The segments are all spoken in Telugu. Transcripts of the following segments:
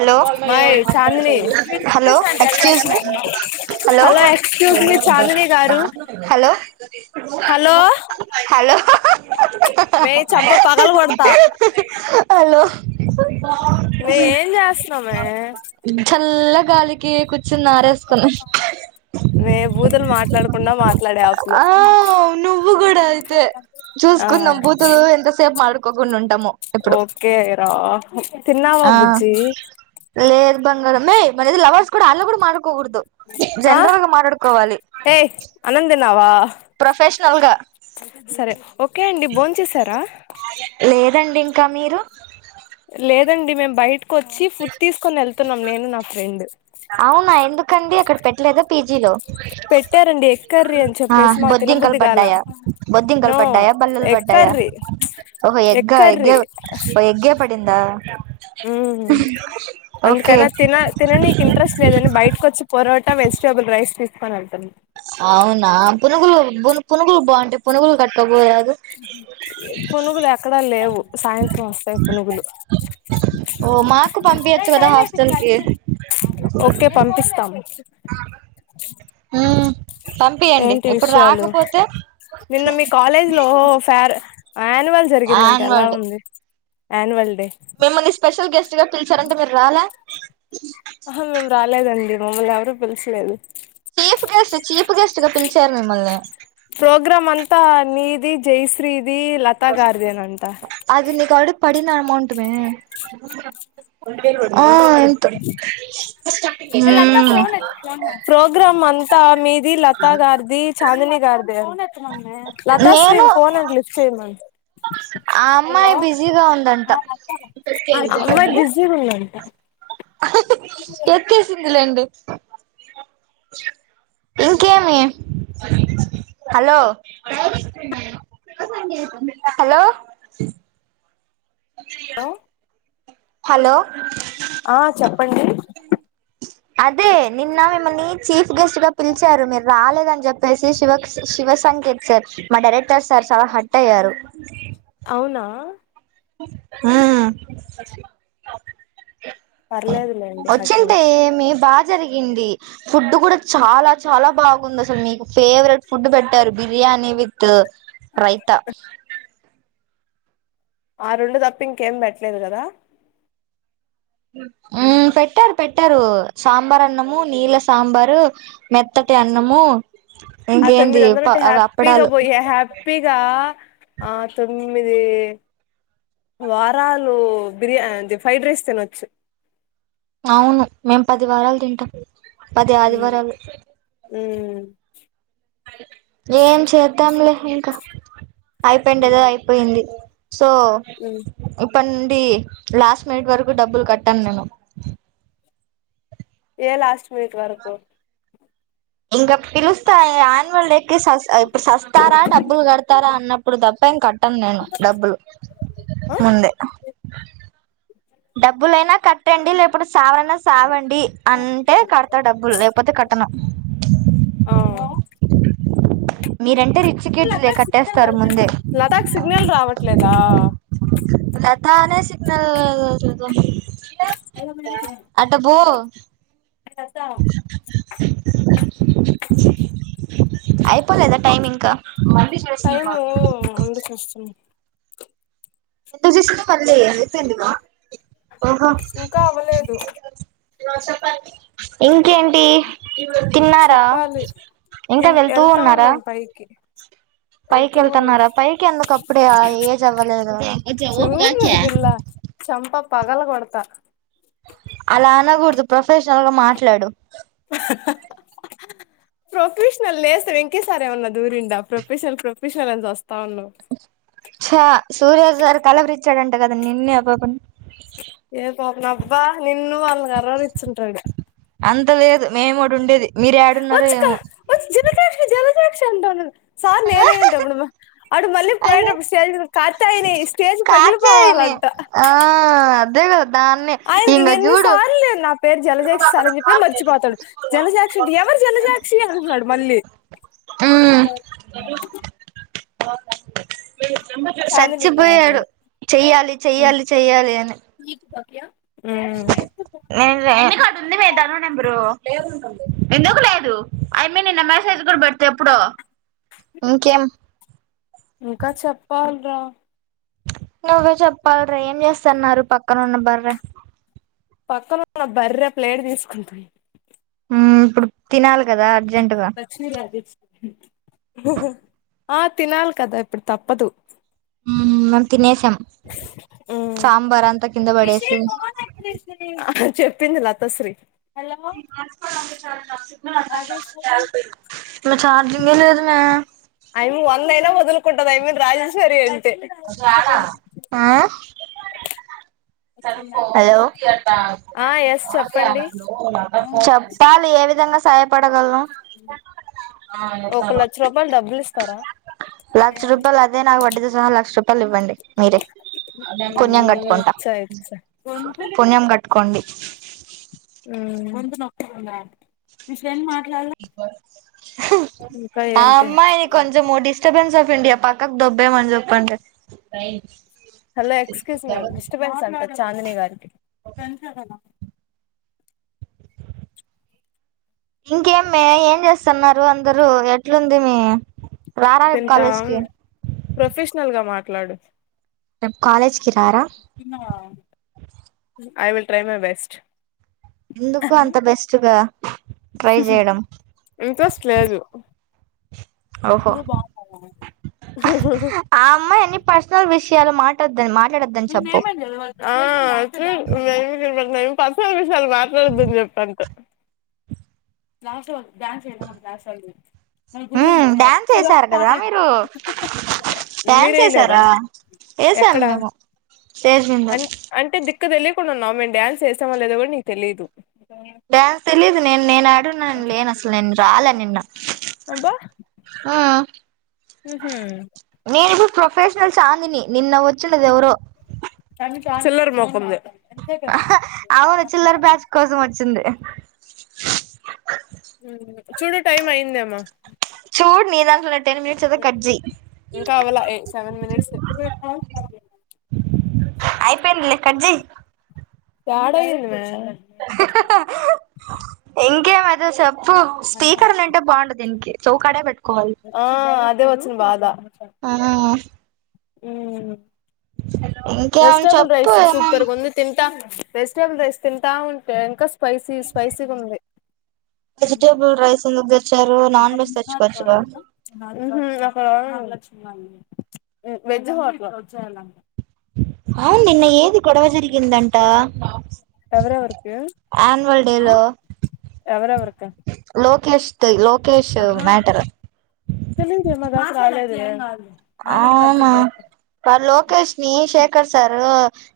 Hello my Chandini hello excuse me hello excuse me Chandini గారు హలో హలో రేయ్ చంప పగల్ కొడతా హలో వె ఏం చేస్నా వె చల్ల గాలికి కుచ్ చున్నా ఆరేసుకుని మే బూతులు మాట్లాడకుండా మాట్లాడే యాప్ లో ఆ నువ్వు కూడా అయితే ఆ చూసుకున్నాం బూతులు ఎంతసేప్ మాడు కోకోనుంట్ ఓకేరా తిన్న తిన్నావ ఆ బుజ్జి లేదు బంగారం మేయ్ మాది లవర్స్ కూడా అలా కూడా మాటాడు కో కూడ్దు ఆ జన్రల్గ మాట్లాడుకోవాలి నావా ప్రొఫెస్నల్గా భోం చేసారా లేదండి ఇంక మీరు లేదండి మేమ్ బయట్కి కొచ్చి ఫుడ్ తీసుకోనెల్ తున్నాం నేను నా ఫ్రెండ్ అవునా ఎందుకండి అక్కడ పెట్టలేద పీజీలో పెట్టారండి ఎగ్ కర్రీ అని ఆ చెప్పేసి మా బొద్దింకలు తినబుద్ధిగాల పడ్డాయా బొద్దింకలు నో పడ్డాయా బల్లలు ఎగ్ పడ్డాయా కర్రీ ప్చ్ ఓహో ఎగ్ ఎగ్గా ఎగ్గే కర్రీ ఓ ఎగ్గే పడిందా ఓకే అందుకని అది తిన తిననీకి ఇంట్రెస్ట్ లేదని బయ్ట్ కొచ్చి పొరాటా వెజిటేబుల్ రైస్ తీసుకుని వెళ్తున్న అవునా పునుగులు పున్ పునుగులు బాగుంటాయ్ పునుగులు గట్క్ పోయ్ రాదు పునుగులు ఎక్కడా లేవు సాయంత్రం వస్తయి పునుగులు ఓ మాకు పంపియచ్చు కదా హాస్టల్ కి ఓకే పంపిస్తాము. మ్మ్ పంపియండి ఇప్పుడు విషయాలు రాకపోతే యానివల్ జరిగింది అంట ఎలా ఆన్యువల్ డే ఉంది యాన్వల్ డే మిమ్మల్ని స్పెషల్ గెస్ట్ గా పిల్చారంట మీర్ రాలే ఆహా మేమ్ రాలేదండి మమ్మల్ని ఎవరూ పిల్సలేదు చ్చుగ పిలిచారు మిమ్మల్ని ప్రోగ్రాం అంతా నీది జైశ్రీ ది లతగారిదేనంటా పడి పడిన అమౌంట్ మే ఆ ఎంతొ ప్రోగ్రామ్ అంతా మీది లత గారిది చాందిని గారిది, అం నేను లతాశ్రీని ఫోన్ అంట లిప్ట్ చేయమను ఆ అమ్మాయి బిజీగా ఉందంట. అమ్మాయి బిజీగా ఉందంట ఎత్తేసింది లేండి ఇంకేమి హలో హలో హలో హలో ఆ చెప్ప చెప్పండి. అదే నిన్న మిమ్మల్ని చీఫ్ గెస్ట్ గా పిలిచారు మీరు రాలేదని చెప్పేసి శివ్ శివ సంకేత్ సార్ మా డైరెక్టర్ సార్ చాలా హట్ అయ్యారు. అవునా ఊ వచ్చింటే బాగుండు పర్లేదులేండి హట్ని వచ్చింటే ఏమీ బా జరిగింది ఫుడ్ కూడా చాలా చాలా బాగుంది అసలు మీకు ఫేవరెట్ ఫుడ్ పెట్టారు బిర్యానీ విత్ ట్రైత ఆ రెండు తప్పింకేం పెట్టలేదు కదా ఉ పెట్టారు పెట్టారు సాంబార్ అన్నము నీళ్ళ సాంబారు మెత్తటి అన్నము. ఆ ఇంకేంది తొమ్మిదందలు ఉంటే అవి హ్యాపీగా అప్పడాలు పోయి హ్యాపీగా ఆ తొమ్మిది వారాలు బిర్యా అది ఫ్రైడ్ రైస్ తినొచ్చు. అవును మేం పది వారాలు తింటం. పది ఆదివారాలు ఊ ఏం చేద్దాంలే ఇంక అయిపోయిందేదో అయిపోయింది. సో ఉమ్ చెప్పండి లాస్ట్ మినిట్ వరకు డబ్బులు కట్టను నేను ఏ లాస్ట్ మినిట్ వరకు ఇంగ పిలుసు స్తా యాన్యువల్ డేకి సస్ ఇప్పుడు సస్తారా డబ్బులు కడతారా అన్నప్పుడు తప్ప ఏం కట్టాను నేను డబ్బులు ఆ ముందే డబ్బులైనా కట్టండి లేకపోతే సావన్నా సావండి అంటే కడతా డబ్బులు లేకపోతే కట్టను. ఆ మీరంటే రిచ్ కిడ్స్ లే కట్టేస్తారు ముందే లతాక్ సిగ్నల్ రావట్లేదా లతనే సిగ్నల్ లేదా [unintelligible] ఇటికస్త అయిపోలేద టైమ్ ఇంకా మళ్ళీ చేసున్న బ టైము ఉండి చూస్తున్నా ఎంత చేసిన రెండైందిగా ఇంకా అవ్వలేదు. ఎవరు సేత్తారు ఉ ఇంకేంటి తిన్నారా చెప్పాలి ఇంకా తిన్ వెళ్తూ వెళ్తా ఉన్నారా. ఉన్నాం పైకి పైకి వెళ్తూ ఉన్నాం వెళ్తన్నారా పైకి ఎందుకప్పుడే ఆ ఏజ్ అవ్వలే చూడు నా పిల్ల చంప పగల కొడతా అలా అనకూడదు ప్రొఫెషనల్ గా మాట్లాడు ప్రొఫెషనల్ లేస్తం ఇంకేసారమన్నా దూరిండా ప్రొఫెషనల్ ప్రొఫెషనల్ అని వస్తా ఉన్నా చ సూర్యా గారు కలవరిచ్చాడంట కద నిన్నే ఆ పాప ని ఏ పాపం అబ్బా నిన్ను వాళ్ళని కలవరించుంటాడు అంత లేదు మేముటి ఉండేది మీరు ఏడున్నారో ఏమో క్ష ఉంటడి సార్ నేనే ఉంటాప్పుడమ్మా అడు మల్లిపోయటప్పుడుషల్ కాతాయినే ఇష్ట కాత్యాయని ఆ అదే కద ధాన్ ఆ ఎన్ని సార్ లే పేరు జలజాక్షి సార్ అని చెప్పిన మర్చిపోతాడు జలజాక్షి అంటే ఎవరు జలజాక్షి అంటున్నాడు మళ్ళీ బ చాందినితో చచ్చిపోయాడు మాట్లాడు చెయ్యాలి చెయ్యాలి చెయ్యాలి అని క్యా న ఎన్ని కాడు ఉంది వదాను నెంబరు ఎందుకు లేదు ఆ ఎమ్మీ నిన్న మెసేజ్ కూడా పెడితే ఎప్పుడో ఇంకా చెప్ప పాల్ర నువ్వే చెప్పాలరా ఏం చేస్తన్నారు పక్కన ఉన్న బర్రే పక్కన ఉన్న బర్ర ప్లేట్ తీసుకుంటాంది ఇప్పుడు తినాలే పచ్చి ర అది ఆ తినాలి కదా ఇప్పుడు తప్పదు మరి తినేసి కింద పడేసి హమ్ చెప్పింది లతశ్రీ హాట్స్పాట్ ఆన్ చాయ్ చల్ న రాజేశ్వరీ ఛార్జింగే లేదు మే అయి వందైనా వదులు కంట్ మీరు రాజేశ్వరి అంటే హలో ఆ ఎస్ చెప్పండి చెప్పాలి ఏ విధంగా సాయపడి ఒక లక్ష రూపాయలు డబ్బులు ఇస్తారా లక్ష రూపాయా అదే నాకు వడీతో సహా రూపాయలు ఇవ్వండి మీరే పుణ్యం మ్మ్ కట్టుకుంటా ఇచ్చా ఇచ్చా పుణ్యం కట్ కట్టుకోండి హమ్ మీ ఫ్రెండ్ మ్ ఇంకా ఆ ఏంటి అమ్మాయి కొంచం డిస్టర్బెన్స్ పిండి పక్కకు దొబ్బే మ చెప్పంట హలో ఎక్స్క్యూజ్మీ డిస్టర్బెన్స్ అంట చాందీని గారికి ఫ్రెండ్స్ ఎ కధ ఇంకేమ్మే ఏం చేస్తన్నారు అందరూ ఎట్లుంది మీ రారా రేపు తింటా కాలేజ్ కి ప్రొఫెషనల్ గా మ మాట్లాడు కాలేజ్ కి రారా తిన్నావా I will try my best ఎందుకు అంత బెస్ట్ గా ట్రై చేయడం ఇంట్రెస్ట్ లేదు ఓహో ఆ అమ్మాయన్ని పర్సనల్ విష్ [unintelligible] మాటోద్దని మా నిన్న ఏమైంది తెలవ [inaudible] నేను పర్సనల్ విషయాలు మాట్లాడదాని చెప్ప అంతే లాస్ట్ వన్ డాన్స్ చేయలే మన క్లాసోళ్ళు మ్మ్ డ్యాన్స్ ఏసారు కదా మీరు డ్యాన్స్ ఏసారా ఏసాం [unintelligible] మేము స్టేజ్ మింద క్క తెలియకుండున్నావు మేము డ్యాన్స్ చేసామో లేదో కూడా నీకు తెలీదు డ్యాన్స్ తెలిదు నేను నేను ఆడున్నాను లేను అసలు నేను రాలే నిన్న ఊ మ్మ్ హు ప్రొఫెషనల్ చాందిని నిన్న వచ్చిండదు ఎవరో చిల్లర్ మోఖంది అవును చిల్లరి బ్యాచ్ కోసం వచ్చింది. మ్మ్ చూడు టైం అయిందేమ్మో చూడ్ నీ దాన్ట్లోనే నెట్ టెన్ మినిట్స్ ఒక కట్ జెయ్ ఇంకా అవలా సెవెన్ మినిట్స్ అయిపోయిందిలే కట్ జెయ్ యాడయ్యింది మే ఇంకేం అయితే చెప్ ప్పు స్పీకర్ ఉన్నింటుంటే బాగుండు దీనికి చౌకాడే పెట్ ఓ అద్ అదే వచ్చును బాధా ఆ మ్మ్ ఇంకేం వెజిటేబుల్ చెప్పు రైస్ ఏమైనా సూపర్గా వుంది తింటాం వెజిటేబుల్ రైస్ తింటా ఉంటే ఇంకా స్ స్పైసీ స్పైసీగా ఉంది మ్ వెజిటేబుల్ రైస్ ఎందుకు తెచ్చారు నాన్ వెజ్ తెచ్చుకోవచ్చుగా హ్మ్ ఒక వారం వెజ్ హో అవును నిన్న ఏది గొడవ జరిగిందంట ఎవరెవరు కి యాన్యువల్ డే లో ఎవరెవరుకి కష్టం లో కేష్ మ్యాటరు [unintelligible] అవునా గా లోకేష్ ని శేఖర్ సారు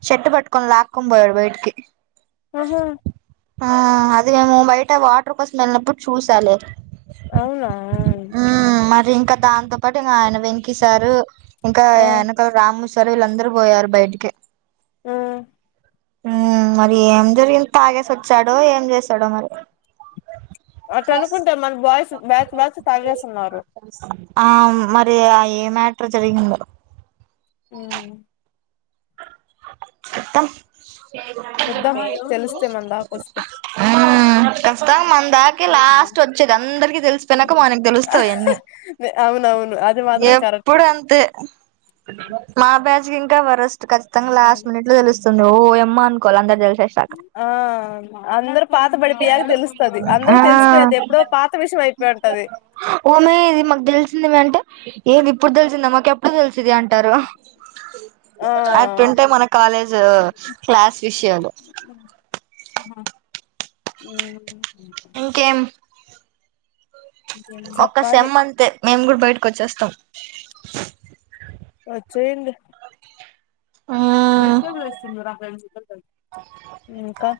షర్ట్ పట్టుకొని లాక్కొని పోయాడు బయటకి ఆహ ఆ అది మేము బయట వాటర్ కోసం వెళ్లినప్పుడు చూసాలే అవునా మ్మ్ మరి ఇంకా దాంతో పాటు ఇంగ ఆయన వెం కీ సారు ఇంకా ఆ వెనకాల రాము స్ సరు వీళ్ళందరూ పోయారు బయటికి ఆ హుమ్మ్ మరి ఏం జరిగింది తాగేసి వచ్చాడో ఏం చేసాడో మరి అటు అనుకుంటే మన బాయ్స్ బ్యాచ్ బ్యాచ్ తాగేస్తున్నారు ఆ మరి ఆ ఏ మ్యాటర్ జరిగిందో హుమ్ ఎత్తం చూద్దామ తెలుస్తయ్ మనదాక ఒస్తే హుమ్మ్ కష్ట మ నాకే లాస్ట్ ఒచ్చేది అందరికి తెలిసిపోయినాక మనకి తెలుస్తాయి అన్నీ అవునవును అది మాత్రం కరెక్ట్ ఎప్పుడు అంతే మా బ్యాజ్ ఇంకా ఇంక వరస్ట్ కస్ట్ తంగా లాస్ట్ మినిట్ లో తెలుస్ ఓ ఎమ్మ అనుకోవాలి అందరు కలి చేసాక ఆ అందరు పాత పడిపోయాక తెలుస్తది అందరు ఆ తెలిసిపోయది ఎప్పుడో పాత విషయం అయిపోయి ఉంటది ఓ మే ఇది మాకు తెలిసింది మే అంటే ఏది ఇప్పుడు తెల్సిన్దా మాకు ఎప్ మాకు కూడ తెల్సింది అంటారు ఆ అట్టుంటాయి మన కాలేజ్ క్లాస్ విషయాలు హుమ్ ఇంకేం ఒక్క చెప్పాలి సెమ్ అంతే మేము కూడా బయట్ కొచ్చేస్తాం వచ్చెయ్యండి ఆ ఇంకా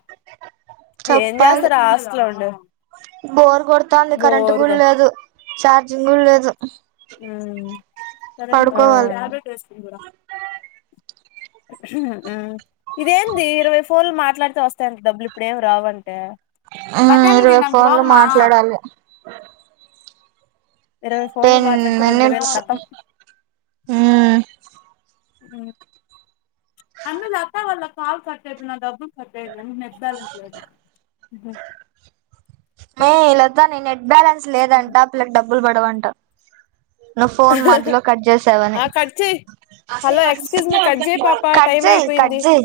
ఏం చెప్పాలి చేస్తారు హాస్టల్ లో ఉండి బోర్ కొడతాంది కరెంట్ కూడా బోరుగా లేదు ఛార్జింగ్ కూడా లేదు హుమ్మ్ ఆ పడుకోవాలి హుమ్మ్ ఇదేంది ఇరవై ఫ్ ఫోన్లు మాట్లాడితే వస్తాయంట డబ్బులు ఇప్పుడేం రావంటే ఆ ఇరవై ఫోన్లు మాట్లాడాలి ఇరవై ఫోన్లు టెన్ మాట్లాడితే రొండు వేలు మినిట్స్ కతం మ్మ్ అమలత్త వాళ్ల్ళ కాల్ కట్టేదిన డబ్బు సత్త నెట్ బాలన్స్ లేదు బ్యాలన్స్ లేదంట పిల్లకి డబ్బులు బ ఇవంట నువ్వు ఫోన్ మధ్యలో కట్ చేసావని ఆ కట్ చెయ్ హలో ఎక్స్క్యూజ్ మీ కట్ చేయి పాప కట్ టైం చేయి కట్ అయిపోయింది చేయి